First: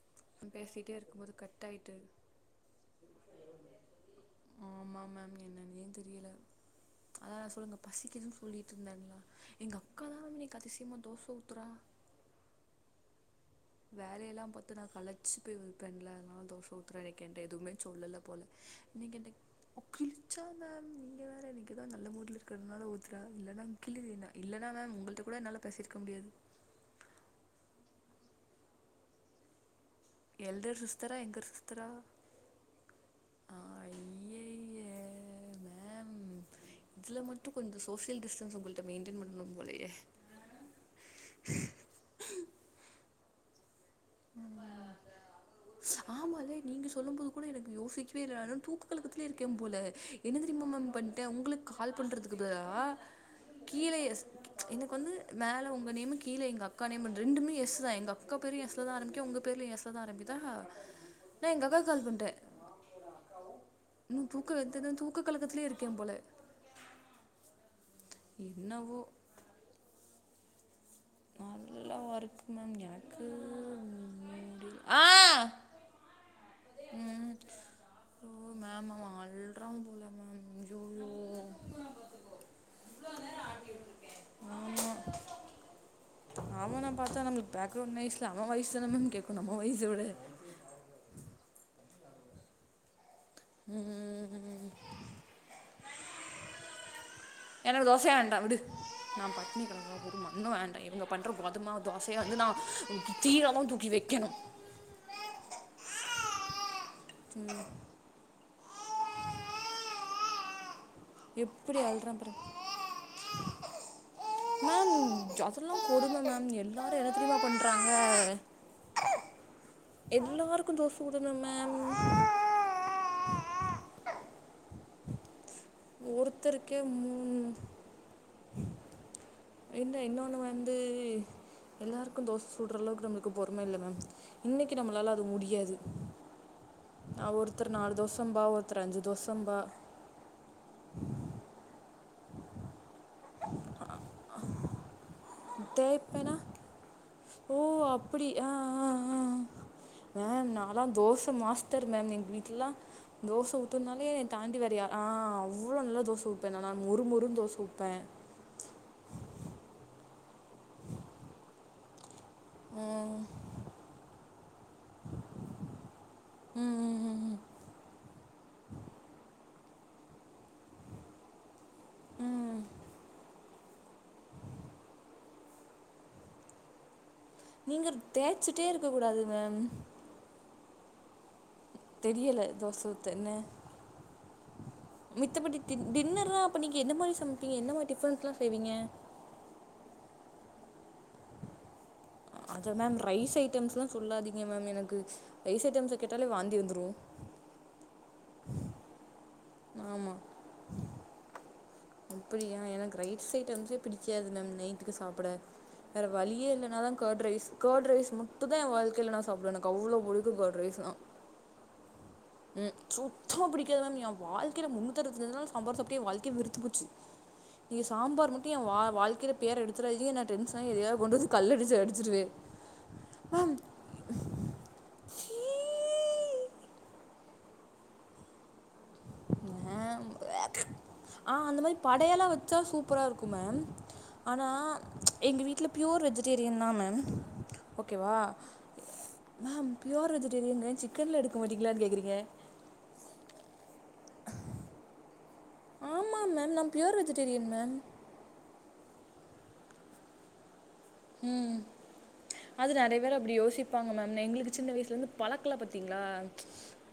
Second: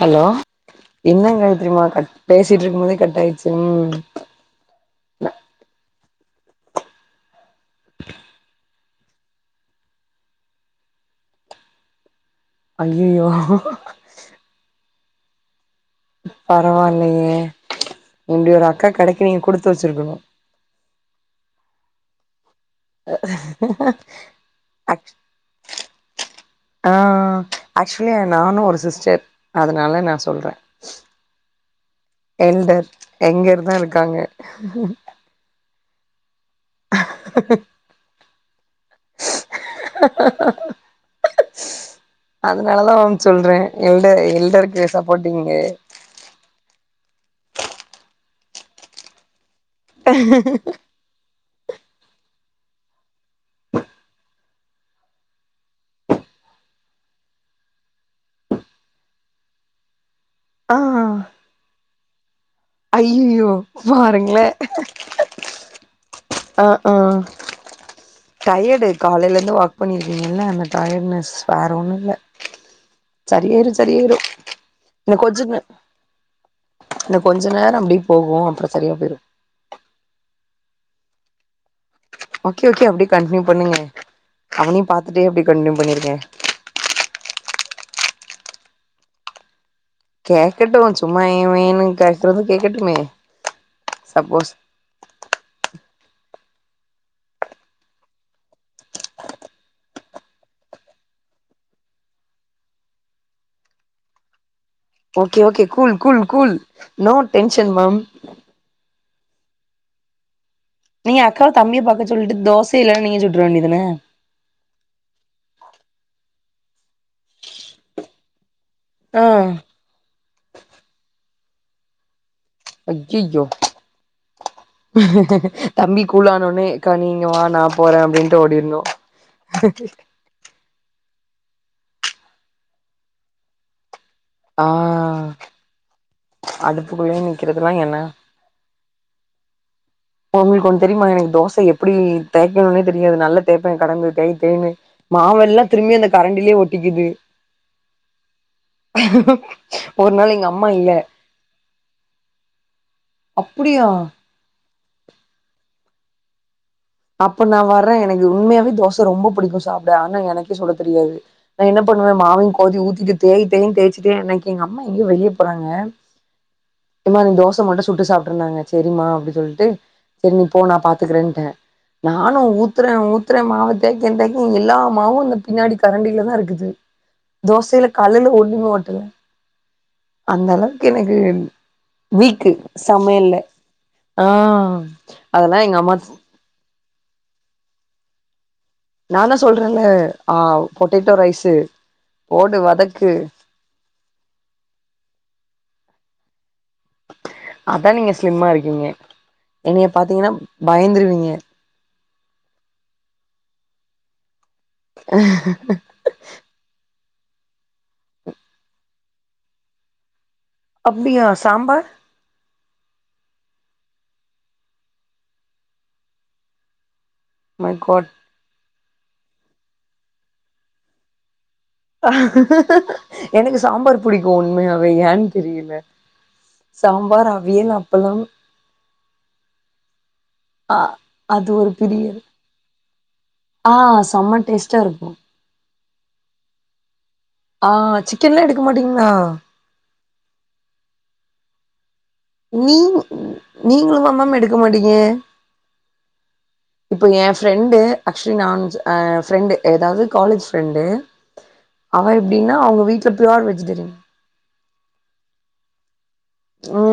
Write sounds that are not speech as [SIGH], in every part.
hello பேசிட்டே இருக்கும்போது என்ன காயத்ரிமா ஆயிட்டு கட் பேசிட்டு இருக்கும் போதே கட் ஆய்ட்ச்சு மம் ஆமாம் மேம் என்னன்னெ தெரியல அதா நா சொல்லுங்க பசிக்குதுன்னு சொல்லிட்டு இருந்தங்களா எங்க அக்காலா வந்து இன்னிக்கு அதசயமா தோச ஊத்துறா ஐய்யயோ வேலையெல்லா பாத்து நா கழச்சி போய் வந் இப்பன்ல அதுனால தோச ஊத்துறா இன்னிக்கு பரவாயில்லையே எயன்ட எதுவுமே சொல்லல்ல போல இப்டி ஒரு அக்கா நீங்க கெடைக்க இன்னைக்கு குடுத்து வச்சிருக்கணு ஓட்காந்து க்ஷ மேம் நீங்க வேற இன்னக்கி தா நல்ல மூடுல இருக்கு இருக்கறதுனால ஊத்துரா இல்லன்னா கிழல் என்ன இல்லன்னா மேம் ஆக்ச் உங்கள்கிட்ட கூட என்னால பேசி இருக்க முடியாது ஆ ஆக்சுவலி நானு ஒரு சிஸ்டர் அதனால நா சொல்ற எல்டர் சிஸ்டரா எங்கர் சிஸ்டரா எல்டர் யங்கர் தா இருக்காங்க ஐயைய மேம் இதுல்ல மட்டும் கொஞ்ச சோசியல் டிஸ்டன்ஸ் உங்கள்ட மெயின்டெயின் பண்ணணும் போலயே அதுனாலதா மேம் சொல்ற எல்ட எல்டருக்கு சப்போர்ட்டிங்கு ஆமால்ல நீங்க சொல்லும் போது கூட எனக்கு யோசிக்கவே இல்ல நா அதா தூக் கலக்கத்துலயே இருக்க போல என்ன தெரியுமா மேம் பண்ணிட்ட உங்களுக்கு கால் பண்றதுக்கு பதிலா கீழ எஸ் எனக்கு வந்து மேல உங்க நேம் கீழ எங்க அக்கா நேம் ரெண்டுமே எஸ் தா எங்க அக்கா பேரு எஸ் ல தா ஆரம்பிக்கு உங்க பேர்லயு எஸ்ல தா ஆரம்பிக்குதா ஆ நா எங்க அக்காக்கு கால் பண்ட ஐய்யோ பாருங்கள தூக்க கலக்கத்துலயே இருக்க போல ஆ ஆ டயர்டு என்னவோ காலையிலருந்து ஒர்க் பண்ணிருக்கீங்கல்ல அந்த டயர்டனஸ் நல்ல ஒர்க் மேம் எனக்கு சரியாயிரு சரியாயிரு முடில ஆ இந்த கொஞ்ச இந்த ம் கொஞ்ச நேர அப்டி போகு ஓ அப்பற மேம் சரியா போயிரு [UNINTELLIGIBLE] போல மேம் ஐயயோ ஓகே ஓகே அப்டியே கண்டினியூ பண்ணுங்க அவனையு பாத்துட்டே அப்டியே கண்டினியூ பண்ணிருங்க அவன பாத்தா நம்மளுக்கு பாக்க்ரௌன்ட் நாய்ஸ்ல அவ வாய்ஸ் தான மேம் கேக்கும் நம்ம வாய்ஸ்சோட கேக்கட்டு சும்மா ஏ வேன்னு கேக்கறது கேக்கட்டுமே ம் ம் சப்போஸ் ம் ம் எனக்கு தோசய வேண்டா விடு நா பட்னி கெடக்குற எனக்கு ஒரு மண்ணு வேண்டா இவுங்க பண்ற கோதுமமாவு தோசய வந்து நா தீலத்தா தூக்கி வெய்க்கணு okay okay cool cool cool no tension ma'am நீங்க அக்காவ எப்படி தம்பிய பாக்க அழுறான் பாரு சொல்லிட்டு தோசயில்லன்னா நீங்க சுட்ற வேண்டியதுதன்ன மேம் ஜ அதல்லா கொடும மேம் எல்லாரு என்னத்தெரியுமா பண்றாங்க ஆ எல்லாருக்கும் தோச சுடன்னு மேம் ஐய்யோ தம்பி கூல் ஆனோனே ஒருத்தருக்கே அக்கா நீ இங்க மூணு வா நா போற அப்டின்ட்டு ஓடிருணு இல்ல இன்னொன்னு வந்து எல்லாருக்கும் தோச சுடுற அளவுக்கு நம்மளுக்கு பொறும இல்ல மேம் ஆ இன்னைக்கி நம்மளால அது முடியாது அடுப்புக்குள்ளயே ந நிக்கிறதுலா ஒருத்தர் நாலு என்ன தோச திம்பா ஒருத் ரு அஞ்சு தோசம்பா உங்கள்க்கு ஒன்னு தெரியுமா எனக்கு தோச எப்டி தேக்கணுனே தெரியாது நல்ல தேப்பே கடந்து தேய் தேய்னு மாவெல்லா திரும்பி அந்த தேய்ப்பேனா கரண்டிலே ஒட்டிக்கிது ஓ அப்டி அ அ அ ஒரு நாள் எங்க மேம் அம்மா நாலா இல்ல தோச மாஸ்டர் மேம் எங்க வீட்லல்லா தோச அப்டியா ஊத்னுனாலே தாண்டி வரியா அ அவ்ளோ நல்ல தோச ஊத் துவே நல்லா மொரு மொரு அப்ப நா வர்றே எனக்கு உண்மையாவே தோசை ரொம்ப புடிக்கு சாப்ட ஆனா எனக்கே சுட தெரியாது நா என்ன பண்ணுவே மாவயு கோதி ஊத்திட்டு ம் தேய் தேய் தேச்சுட்டே அன்னைக்கு எங்க அம்மா எங்க வெளிய போறாங்க ம் ம் ஏம்மா நீ ம் ம் தோச மட்டு சுட்டு சாப்ட்ருன்னாங்க சரிமா அப்டி சொல்டு சேரி நீ போ நா பாத்துக்கறேன்டே நானு ம் ஊத்துறே ஊத் ர மாவ தேக்க தேக்க எல்லா மாவு அந்த பின்னாடி கரண்டிலதா இருக்குது தோசையில நீங்க கலுல ஒண்ணுமே தேய்ச்சிட்டே ஓட்டல இருக்கக்கூடாது மேம் அந்த அளவுக்கு எனக்கு தெரியல வீக்கு தோசை ஊத்த என்ன சமையல்ல ஆ அதெல்லா எங்க அம்மா அப்ப நீங்க மாரி சமைப்பீங்க என்ன மாரி டிஃப்ன்ஸ்லா செய்வீங்க நான்தா சொல்றலே ஆவ் பொட்டேட்டோ ரைஸ்ஸு போடு அத மேம் வதக்கு ரைஸ் ஐட்டம்ஸ்லா சொல்லாதிங்க மேம் எனக்கு ரைஸ் ஐட்டம்ஸ கேட்டாலே வாந்தி வந்துரு அதா நீங்க ஸ்லிம்மா இருக்கீங்க என்னய பாத்திங்கன்னா பயந்துருவீங்க அப்பிடியா எனக்கு ரைட்ஸ் ஐட்டம்ஸே பிடிக்காது மேம் நைட்டுக்கு சாப்ட வேற வழிய இல்லனாதா கேர்ட் ரைஸ் கேர்ட் ரைஸ் மட்டுதா எ வாழ்க்கைல நா சாப்டுவே எனக்கு அவ்ளோ புடிக்கு கேர்ட் ரைஸ் அப்டியா சாம்பார் ம் சுத்தமாக பிடிக்காது மேம் எ வாழ்க்கைல முன்னுத்தி அருவத்தி அஞ்சி நாலு சாம்பார் சாப்ட்டே வாழ்க்கையே வெறுத்து போச்சு மை நீங்க காட் சாம்பார் மட்டு எ வாழ்க்கையே பேர் எடுத்துராந்திங்க நா டென்டசன்னாயி எதாயாது கொண்டு வந்து கல்எடுத்து அடி எனக்கு சாம்பார் புடிக்கு உண்மையாவே ஏன்னு தெரில சீ சாம்பார் அவியல் அப்பளம் மேம் ஆ அ அது அந்த ஒரு மாரி பிரியல் படையெல்லா வச்சா சூப்பரா இருக்கு ஆ செம்ம ஆனா டேஸ்ட்டா இருக்கு எங்க வீட் ல ப்யூர் வெஜிடேரியன் தா மேம் ஆ சிக்கன்லா எடுக்க மாட்டிங்ல்லா பியோர் வெஜிடேரியன்க சிக்கன்லா எடுக்க மாட்டிங்ளான்னு கேகாகுறீங்க நீ நீங்ளுமா மேம் எடுக்க மாட்டிங்க ஆமா மேம் நான் பியூர் இப்போ எ வெஜிடேரியன் மேம் ஃப்ரெண்டு ஆக்சுவலி நா எ ஃப்ரெண்டு ஏதாது காலேஜ் ஃப்ரெண்டு ம் அவ எப்டின்னா அவுங்க வீட்ல ப்யோர் வெஜிடேரியன் எங்ளுக்கு சின்ன வயசுல இருந்து பழக்ல பத்திங்ளா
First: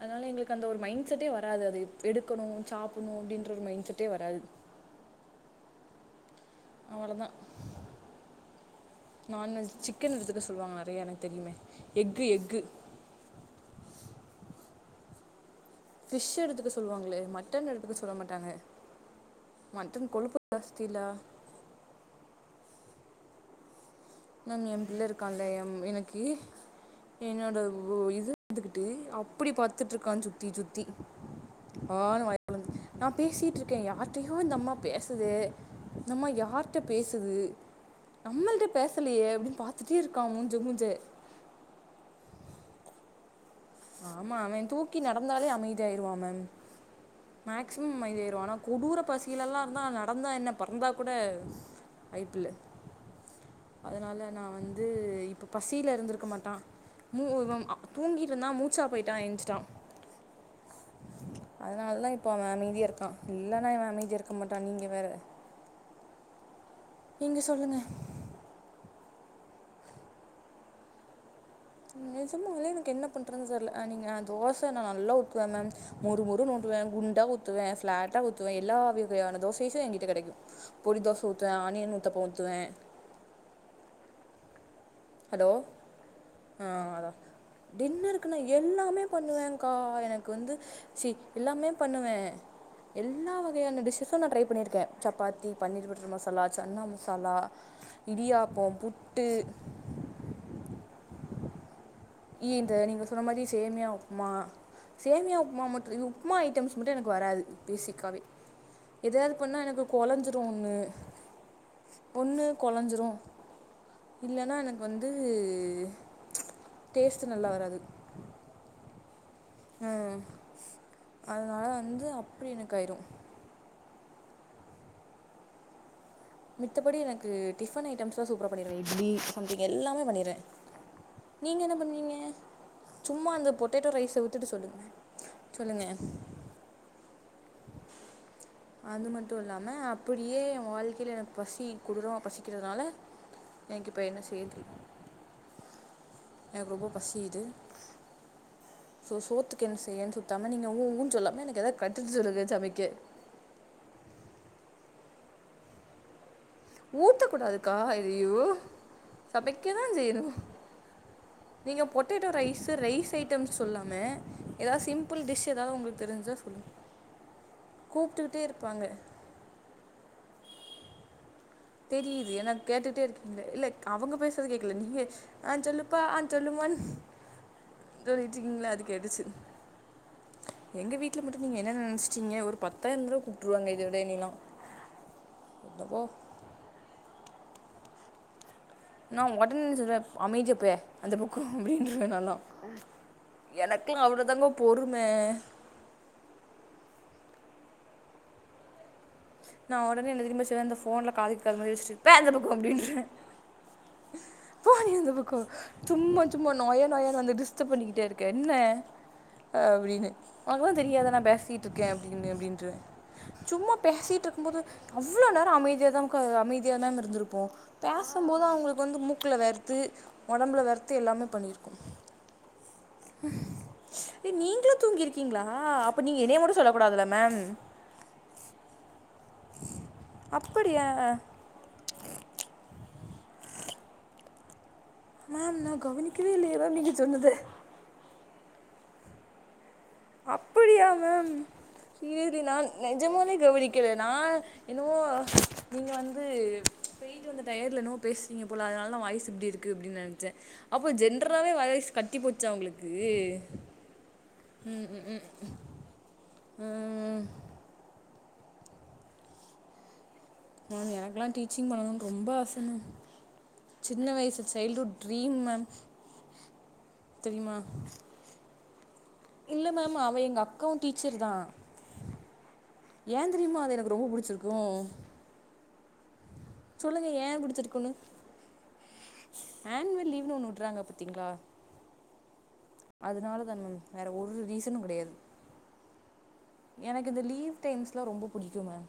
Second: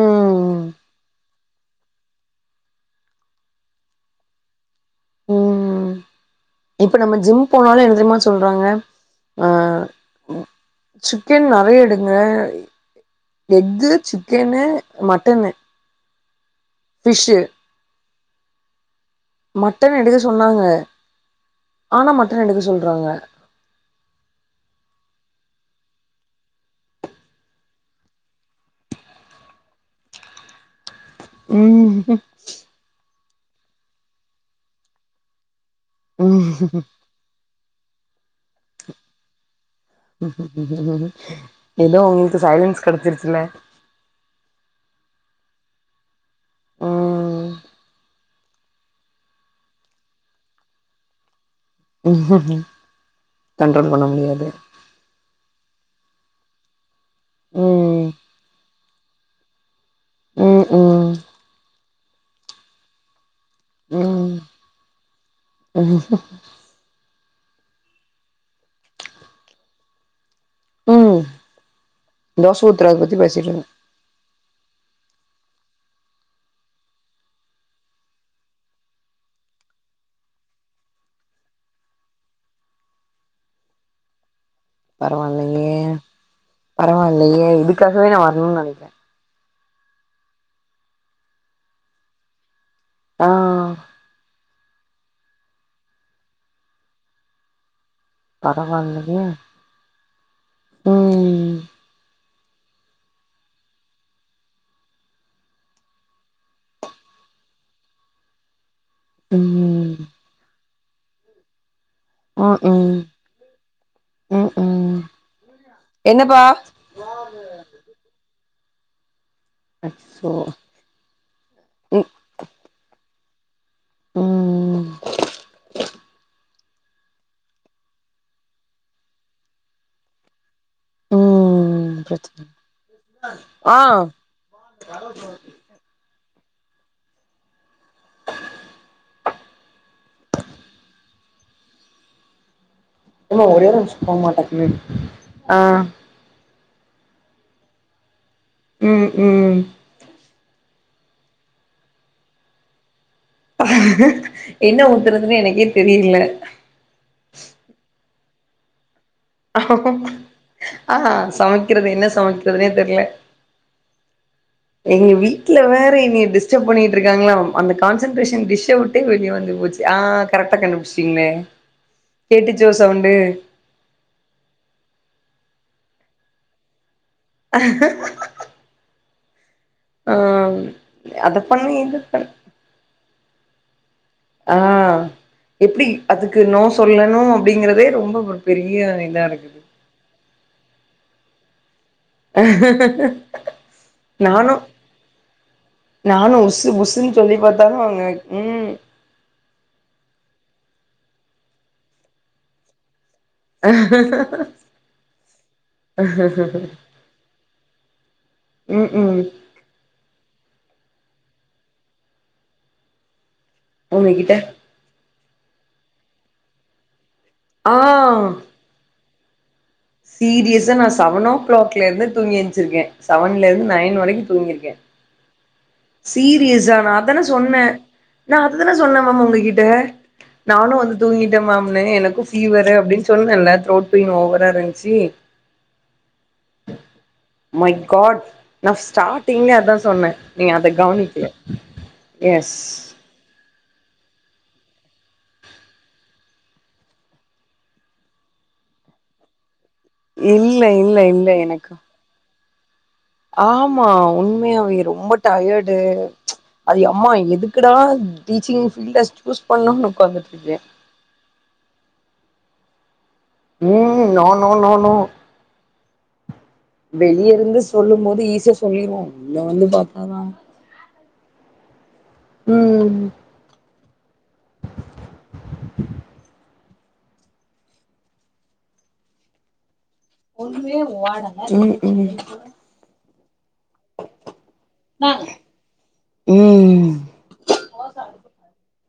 அதுனால எங்களுக்கு அந்த ஒரு மைண்ட் செட்டே வராது அது எடுக்கணு சாப்புட்ணு அப்டின்ற ஒரு மைண்ட செட்டே வராது ம் இப்ப நம்ம அவ்ளோதான் ஜிம் போனாலே என்ன தெரியுமா சொல்றாங்க அ நான்வெஜ் சிக்கன் எடுத்துக்க சொல்லுவாங்க நிறைய எனக்கு சிக்கன் தெரியுமே நறைய எடுங்க egg egg egg chicken mutton fish எடுத்துக்க சொல்லுவாங்ளே ஃபிஷ்ஷு மட்டன் எடுத்துக்க சொல்ல மாட்டாங்க மட்டன் எடுக்க கொழுப்பு சொன்னாங்க ஜாஸ்திலா ஆனா மட்டன் எடுக்க சொல்றாங்க மேம் என் பிள்ள இருக்காலே எம் எனக்கு என்னோட இது எடுத்துக்கிட்டு அப்பிடி பாத்துட்ருக்கா சுத்தி சுத்தி ம் ஆனு வாய் பொலந்து நா பேசிட்டு இருக்கே யார்டையோ இந்த அம்மா பேசுதே இந்த அம்மா யார்ட்ட பேசுது நம்மள்டே பேசலையே அபடின்னு பாத் துட்டே இருக்கா மூஞ்ச மூஞ்ச எதோ உங்களுக்கு சைலன்ஸ் கெடச்சிருச்சுல ஆமா அவே தூக்கி நடந்தாலே அமைதியாயிருவா மேம் ம் மேக்சிமம் அமைதி ஆயிருவா ஆனா கொடூர பசிலல்லா இருந்தா நடந்தா என்ன பறந்தா கூட வாய்ப்பில கண்ட்ரோல் பண்ண அதனால நா முடியாது வந் ந்து இப்ப பசில இருந்திருக்க மாட்டா மூ இவ அ ம் தூங்கி னா மூச்சா போய்ட்டா எஞ்சிட்டா ம் ம் அதனால தா இப்போ அவ அமைதியா இருக்கா இல்லனா இவே அமைதியா இருக்க ம் மாட்டா நீங்க வேற [UNINTELLIGIBLE] நீங்க சொல்லுங்க ம் தோச நெஜமாலே எனக்கு ஊத்துறத என்ன பத்தி பேசிட்டு பண்றதுன் இருந்தோ தெர்ல அ நீங்க தோச நா நல்லா ஊத்துவே மேம் மொறு மொறுனு ஊத்துவே குண்டா ஊத்துவே ஃப்ளாட்டா ஊத்துவே எல்லா வகையான தோசைஸ்ஸூ ஏங்கிட்ட கெடைக்கு பொடி தோச ஊத்துவே ஆனியன் ஊத்தப்பொ ஊத்துவே ஹலோ பரவாயில்லையே ஆ அதா பரவாயில்லையே இதுக்காகவே டின்னருக்கு நா வரணும்னு நெனைக்கிறே எல்லாமே பண்ணுவேக்கா எனக்கு வந்து சீ எல்லாமே பண்ணுவே எல்லா ஆ வகையான டிஷ்ஷஸு நா ட்ரை பண்ணிருக்க சப்பாத்தி பன்னீர் பட்ரு மசாலா சன்னா மசாலா இடியாப்போ பரவாயில்லையே புட்டு ம் இ இந்த நீங்க சொன்ன மாரி சேமியா உப்புமா சேமியா உப்புமா மட்டு இ உப்புமா ஐட்டம்ஸ் மட்டு எனக்கு வராது பேசிக்காவே எதயாது பண்ணா எனக்கு ம் கொலஞ்சுருன்னு ஒன்னு ம் ம் கொலஞ்சுரு ம் இல்லன்னா எனக்கு ம் வந்து என்னப்பா டேஸ்ட்டு நல்லா வராது அச்சசோ அதனால வந்து அப்டி எனக்கு ஆயிரு ம் ம் மித்தப்படி எனக்கு டிஃபன் ஐட்டம்ஸ்லா சூப்பரா பண்ணிருவே இட்லி சம்திங் எல்லாமே பண்ணிருவே நீங்க என்ன ம் பண்ணுவீங்க பிரச்சன சும்மா அந்த ஆ பொட்டேட்டோ ரைஸ்ஸ விட்டுட்டு சொல்லுங்க சொல்லுங்க அது மட்டு இல்லாம அப்டியே எ வாழ்க்கைல எனக்கு பசி கொடுறமா பசிக்கிறதுனால எனக்கு இப்போ என்ன செய்ய தெரியும் ஆ எனக்கு ரொம்ப பசிக்குது ம் சோ ம் சோத்துக்கு என்ன செய்யன்னு சொல் தன நீங்க உ உ னு சொல்லாம எனக்கு எதாவ் கருத்து சொல்லுங்க சமைக்க என்ன ஊத்துறதுன்னு எனக்கே தெரில ஊத்தக் கூடாதுக்கா அய்யயோ சமைக்கதா செய்யணு ஆ நீங்க சமைக்கிறது என்ன பொட்டேட்டோ ரைஸ் சமைக்கிறதுனே தெர்ல ரைஸ் ஐட்டம் சொல்லாம எதாவ் எங்க சிம்பிள் டிஷ் வீட்ல ஏதாவது வேற உங்களுக்கு என்னைய தெரிஞ்சா டிஸ்டர்ப் சொல்லுங்க பண்ணிட்டு இருக்காங்களாம் அந்த கூப்ட்டுக்கிட்டே கான்சன்டேரஷன் டிஷ்ஷ இருப்பாங்க விட்டே வெளிய வந்து போச்சு ஆ கரெக்ட்டா கண்டுபுடிச்சிட்டிங்ளே தெரியுது ஏனா கேட்டுட்டே இருக்கம்ல இல்ல அவங்க பேசுறது கேக்குல நீயே ஆ சொல்லுப்பா ஆ சொல்லுமானு [INAUDIBLE] திங்ல அது கெடச்து ஆ எங்க வீட்ல அத மட்டு நீங்க பண்ணு என்னென்ன இத பண்ணு நெனச்ட்டீங்க ஒரு பத் தாயிரம் தடவ கூப்ட்டுருவாங்க இத விட என்னேலா ஆஹ்ன் எப்டி அதுக்கு நோ சொல்லணு அப்டிங்கறதே ரொம்ப பெரிய இதா நான் இருக்குது ஒடனே சொல்றே அமைதியப்பே அந்த பக்கோ அப்படின்ருவே நாலா எனக்லா அவ்ளோ தாங்க நானு பொறுமே நானு உசு புசுன்னு சொல்லி பாத்தாலு அவங்க உம் நான் உடனே என்ன தெரிமா செய்வே அந்த ஃபோன்ல காது கேக்காத மாரி வச்சிட்டு பே அந்த பக்கோ அப்டின்றுவே [INAUDIBLE] போ நீ அந்த பக்கோ சும்மா சும்மா நொய நொயனு வந்து டிஸ்டர்ப் பண்ணிக்கிட்டே இருக்க என்ன ம் ம் அப்டினு அதான் தெரியாதா நான் பேசிட்டு இருக்கே அப்டின்னு அப்டின்ருவே சும்ம பேசிட்டு உங்ககிட்ட இருக்கு போது அவ்ளோ நேரோ அமைதியா தான் கா அமைதியா மேம் இருந்திருப்போ ஆ பேசும் போது அவுங்களுக்கு வந்து மூக்குல வேர்த் சீரியஸ்ஸா நான் சவன் ஓ கிளாக்ல இருந்து தூங்கி எந்சிருக்கே சவன்ல இருந்து நையன் வரைக்கு தூங்கிருக்கே இருங்கீங்களா அப்ப நீங்க என்னைய மட்டு சொல்ல கூடாதுல மேம் நான் அதுதானே சொன்னேன் மேம் உங்ககிட்ட நானு அப்படியா வந்து தூங்கி இல்ல மாம்னு எனக்கு ஃபீவரு அப்டின்னு சொன்னேன்ல தோர்ட் பெயின் ஓவரா இருந்துச்சு மேம் நான் கவனிக்கவே இல்ல மேம் நீங்க சொன்னத மை காட் நான் ஸ்டார்டிங்லே அதான் சொன்னே நீங்க அத அப்படியா மேம் கவனிக்கல இ இது எஸ் நான் நெஜமாவே கவனிக்கல நான் என்னவோ நீங்க வந்து பெயிட்டு வந்த டயடுல என்னவோ பேசுறீங்க போல அதனால தான் வாய்ஸ் இப்டி இருக் கு அப்டினு நெனச்சே இல்ல அப்ப இல்ல இல்ல ஜென்ரலாவே எனக்கு வாய்ஸ் கட்டி போச்சா உங்களுக்கு ஆமா உண்மையாவே ரொம்ப டயடு அது எம்மா ம் எதுக்குடா டீச்சிங் ஃபீல்ட சூஸ் பண்ணோம்னு உட்காந்துட்டு இருக்கே மேம் எனக்கெல்லா டீச்சிங் பண்ணணும்ன்னு ரொம்ப ஆச ம் சின்ன நோ வயசு no no childhood no dream ma'am வெளிய தெரியுமா இருந்து சொல்லு போது ஈசியா சொல்லிருவோ உள்ளே வந்து பாத்தாதா அக்காவு டீச்சர் தா உம் தெரியுமா அது எனக்கு ரொம்ப புடிச்சிருக்கு சொல்லுங்க ஏன் புடிச்சிருக்குன்னு ஆன்வல் லீவு இன்னொன்னுவிட்றாங்க பாத்தீங்களா ம் ம் அதனாலதாங் மேம் வேற ஒரு ரீசனு கெடையாது ம் எனக்கு இந்த லீவ் டைம்ஸ்லா ரொம்ப புடிக்கு மேம்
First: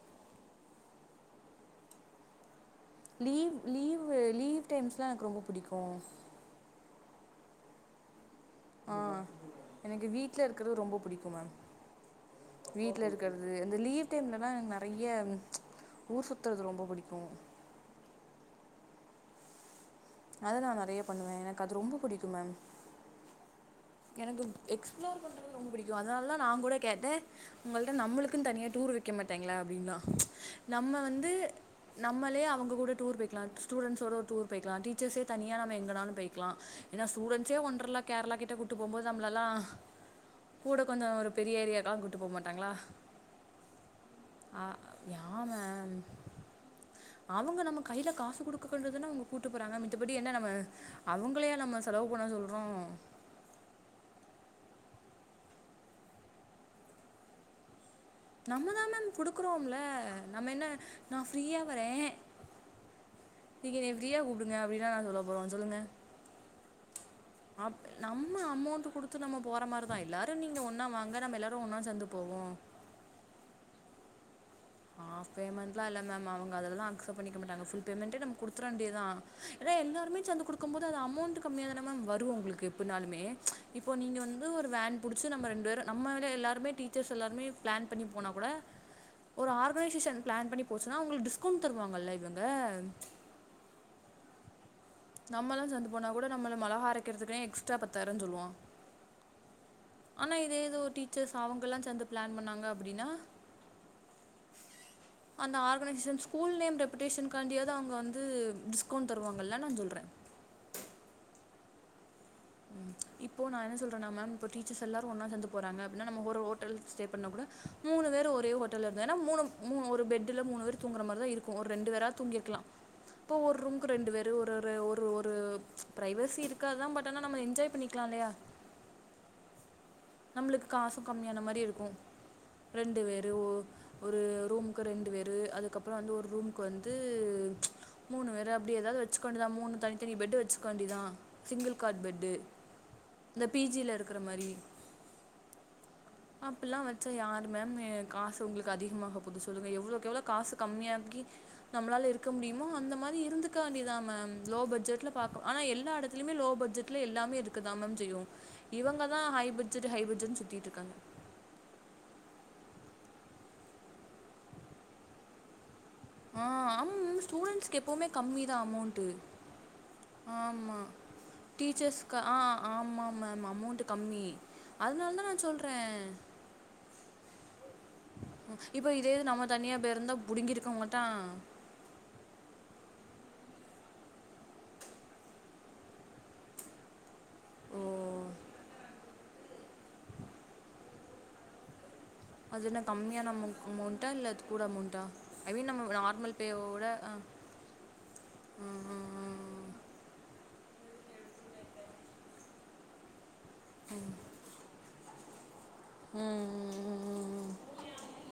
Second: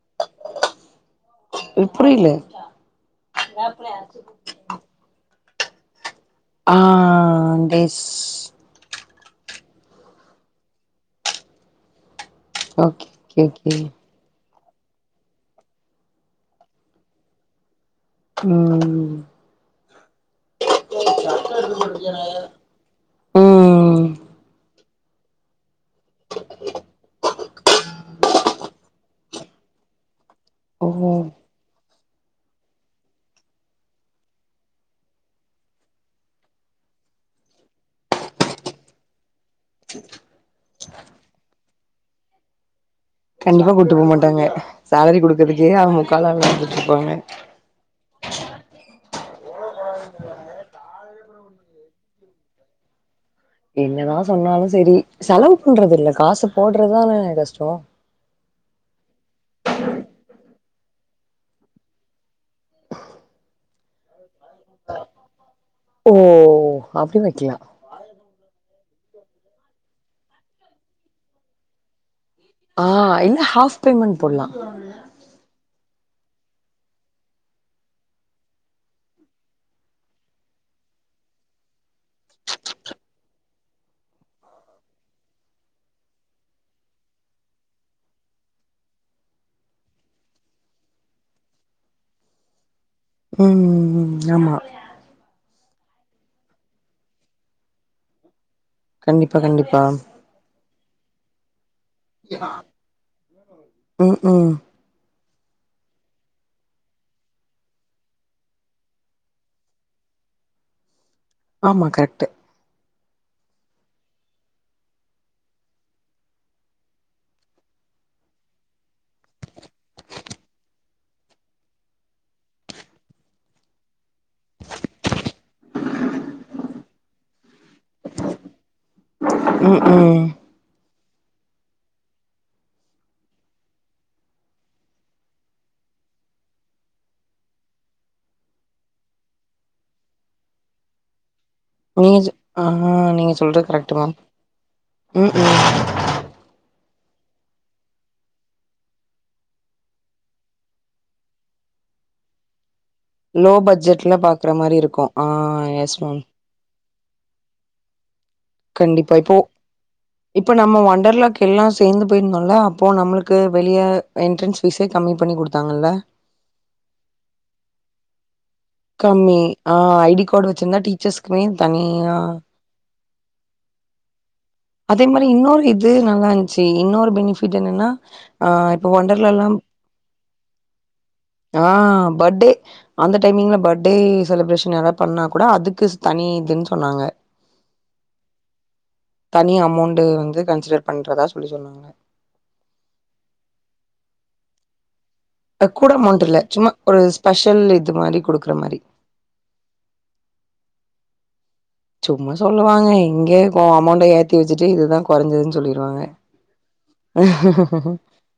எனக் புரில லீவ் லீவ் லீவ் டைம்ஸ்லாம் எனக்கு ரொம்ப புடிக்கு மேம் ஆஹ்ன் டேஸ் ஆஹ்ன் எனக்கு வீட்ல இருக்குறது ரொம்ப புடிக்கு மேம் வீட்ல ஓகே ஓகே இருக்குறது ஓகே இந்த லீவ் டைம்லலாம் எனக்கு நெறைய ஊர் சுத்றது ரொம்ப புடிக்கு ம் அது நா நெறைய பண்ணுவே எனக்கு அது ரொம்ப புடிக்கு மேம் ம் எனக்கு எக்ஸ்ஃபுளோர் பண்றது ரொம்ப பிடிக்கு அதனாலதான் நா கூட கேட்டே நம்மள்ட நம்மளுக்கு தனியா டூர் வைக்க மாட்டாங்களா அப்டின்லா நம்ம ஓ வந்து நம்மலே அவங்க கூட ட்டூர் போய்க்கலாம் ஸ்டுடன்டோட ஒரு டூர் போய்க்கலா டீ ச்சர்ஸே தனியா நம்ம எங்கனாலு போய்க்லா ஏன்னா ஸ்டூடண்ஸே ஒன்டர்ல்லா கேர்ளா கிட்ட கூட்டு போகும்போது நம்ள எல்லா கூட கொஞ்சோ ஒரு பெரிய ஏரியாக்கல்லா கூப்புட்டு போக மாட்டாங்களா கண்டிப்பா கூப்புட்டு போக மாட்டாங்க சேலரி யா குடுக்கறதுக்கே மேம் அவுங்க முக்கால அழுதுட்டு இருப்பாங்க கையில காசு குடுக்கன்றதுன்னா அவுங்க கூட்டு போறாங்க மித்தபடி என்ன நம்ம அவுங்களயா நம்ம செலவு பண்ண சொல்றோ என்னதா சொன்னாலு செரி செலவு பண்றது இல்லை காசு போடுறதுதானே கஷ்டோ நம்ம தான் மேம் குடுக்குறோம்ல நம்ம என்ன நா ஃப்ரீயா வரே நீங்க என்ன ஃப்ரீயா கூப்டுங்க அப்டினா சொல்ல போறோ சொல்லுங்க ஓ அப்டி வைக்கிலா அப் நம்ம அமௌண்ட் குடுத்து நம்ம போற மாரி தா எல்லாரு நீங்க ஒன்னா வாங்க நம்ம எல்லாரு ஒன்னா சேந்து போவோ ஆ இல்ல ஹாஃப் பேமெண்ட் போட்லா ஹாஃப் பேமெண்ட்லா இல்ல மேம் அவுங்க அதுல தா அக்செப்ட் பண்ணிக்க மாட்டாங்க ஃபுல் பேமெண்டே நம்ப குடுத்துற வேண்டியதா றே எல்லாருமே சேந்து குடுக்கு போது அது அமௌண்ட் கம்மியா தானே மேம் வரு உங்களுக்கு எப்டினாலுமே இப்போ நீங்க வந்து ஒரு வேன் புட்ச்சு நம்ம ரெண்டு பேரு நம்மலே எல்லாருமே டீச்சர்ஸ் எல்லாருமே பிளான் பண்ணி போனா கூட ஒரு ஆர்கனைசேஷன் பிளான் பண்ணி போச்சுன்னா அவுங்ளுக்கு டிஸ்கவுண்ட் தருவாங்கல்ல இவங்க உம் உம் உம் ஆமா நம்மல்லா சேந்து போனா கூட நம்மள மொளகா அரைக்கிறதுக்குனே எக்ஸ்ட்ரா பத்தாயிரோ சொல்லுவா கண்டிப்பா கண்டிப்பா ஆனா இதே ஏதோ ஒரு டீச்சர்ஸ் அவங்கல்லா சேந்து பிளான் பண்ணாங்க அப்டின்னா உம் உம் அந்த ஆர்கனைசேஷன் ஸ்கூல் நேம் நெப்டேஷேன் காண்டியாவது அவ்ங்க வந்து டிஸ்கவுண்ட் தருவாங்கள நா சொல்றே ஆமா கரெக்ட்டு உம் இப்போ நா என்ன சொல்றேனா மேம் இப்ப டீச்சர்ஸ் எல்லாரு ஒன்னு சேந்து போறங்கப்டின்னா நம்ம ஒர ஹோட்டல ஸ்டே பண்ணா கூட மூணு பேர் ஒரே ஹோட்டல் இருந்த ஏன்னா மூணு மூணு ஒரு பெட்டல மூணு பேர் தூங்குற மாரிதா இருக்கு ஒரு ரெண்டு வேரா தூங்கிருக்ல்லா இப்போ ஒரு ரூம்க்கு ரெண்டு பேரு ஒரு ஒரு பிரைவசிஇருக்காது ஆ பட் தன நம்ம என்ஜாய் பண்ணிக்கல்லையா உம் உம் நம்மளுக்கு காஸ்சு கம்மியான மாரி இருக்கு ரெண்டு பேரு ஓ ஒரு ரூமுக்கு ரெண்டு பேரு அதுக்கப்புறோ வந்து ஒரு ரூமுக்கு வந்து மூணு வேற அப்டி ஏதாவது வச்சுக்க வேண்டியது தா மூணு தனித்தனி பெட்டு வச்சுக்க வேண்டிதா சிங்கிள் கார்ட் நீங்க சொ பெட்டு ஆ இந்த பி ஜி யில இருக்கற மாரி உம் உம் அப்டில்லா வச்சா யாரு மேம் காசு உங்களுக்கு அதிகமாக போது சொல்லுங்க எவ்ளோக்கோ எவ்ளோ காஸ்சு கம்மியாக்கி நம்மளால இருக்க முடியுமோ அந்த மார் லோ இருந்துக் காண்டி தா பட்ஜெட்ல மேம் பாக்குற லோ மாரி இருக்கு பட்ஜெட்ல ஆ பாக்க ஆனா எல்லா எஸ் மேம் எடத்துலையுமே லோ பட்ஜெட் கிலைகள் எல்லாமே இருக்கதா மேம் செய்யு கண்டிப்பா இவங்கதா இப்போ ஹை பட்ஜெட் ஹை பட்ஜெட்னு இப்ப சுத்திட்டு நம்ம இருக்காங்க ஒண்டர்லாக் எல்லா சேந்து போயிருந்தோல்ல அப்போ நம்மளுக்கு வெளிய என்ட்ரன்ஸ் ஃபீஸே கம்மி பண்ணி குடுத்தாங்கல்ல ஆ ஆம மிஸ் ஸ்டூடண்ட்ஸ்க்கு எப்பவுமே கம்மி தா அமௌண்ட் கம்மி ஆ ஐடி கார்டு ஆமா வச்சிருந்தா டீச்சர்ஸ்க்குமே தனியா டீச்சர்ஸ்க்கு ஆ ஆமாம் மேம் அமௌண்ட்டு கம்மி அதே அதனால மரி தான் நான் இன்னொரு இது சொல்கிறேன் நல்லா இருந்துச்சு இன்னொரு பெனிஃபிட் என்னன்னா ஆ இப்ப இதே இது நம்ம ஒண்டர்லாலாம் தனியா போயிருந்தா புடுங்கிருக்க மாட்டா ஆ பட் டே அந்த டைமிங்ல பர்டே செலிப்ரேஷன் எதாது பண்ணா கூட அதுக்குஸ் தனி இதுன்னு சொன்னாங்க ஓ தனி அமௌண்ட் வந்து கன்செட்ர் பண்றதா சொல்லி சொன்னாங்க அது என்ன கம்மியான அமௌண் அமௌண்ட்டா இல்ல அது கூட அமௌண்ட்டா ஐ மீன் நம்ம கூட அமௌண்ட் நார்மல் இல்ல சும்மா பேவோட ஒரு ஆ ஸ்பெஷல் இது மாரி குடுக்கற ஆ மாரி ஆ ஆ சும்மா சொல்லுவாங்க எங்க கோ அமௌண்ட ஏத்தி வெச்சிட்டு இதுதா கொறஞ்சிதுன் சொல்லீர்வாங்க ம் ம் ம் ம் ம்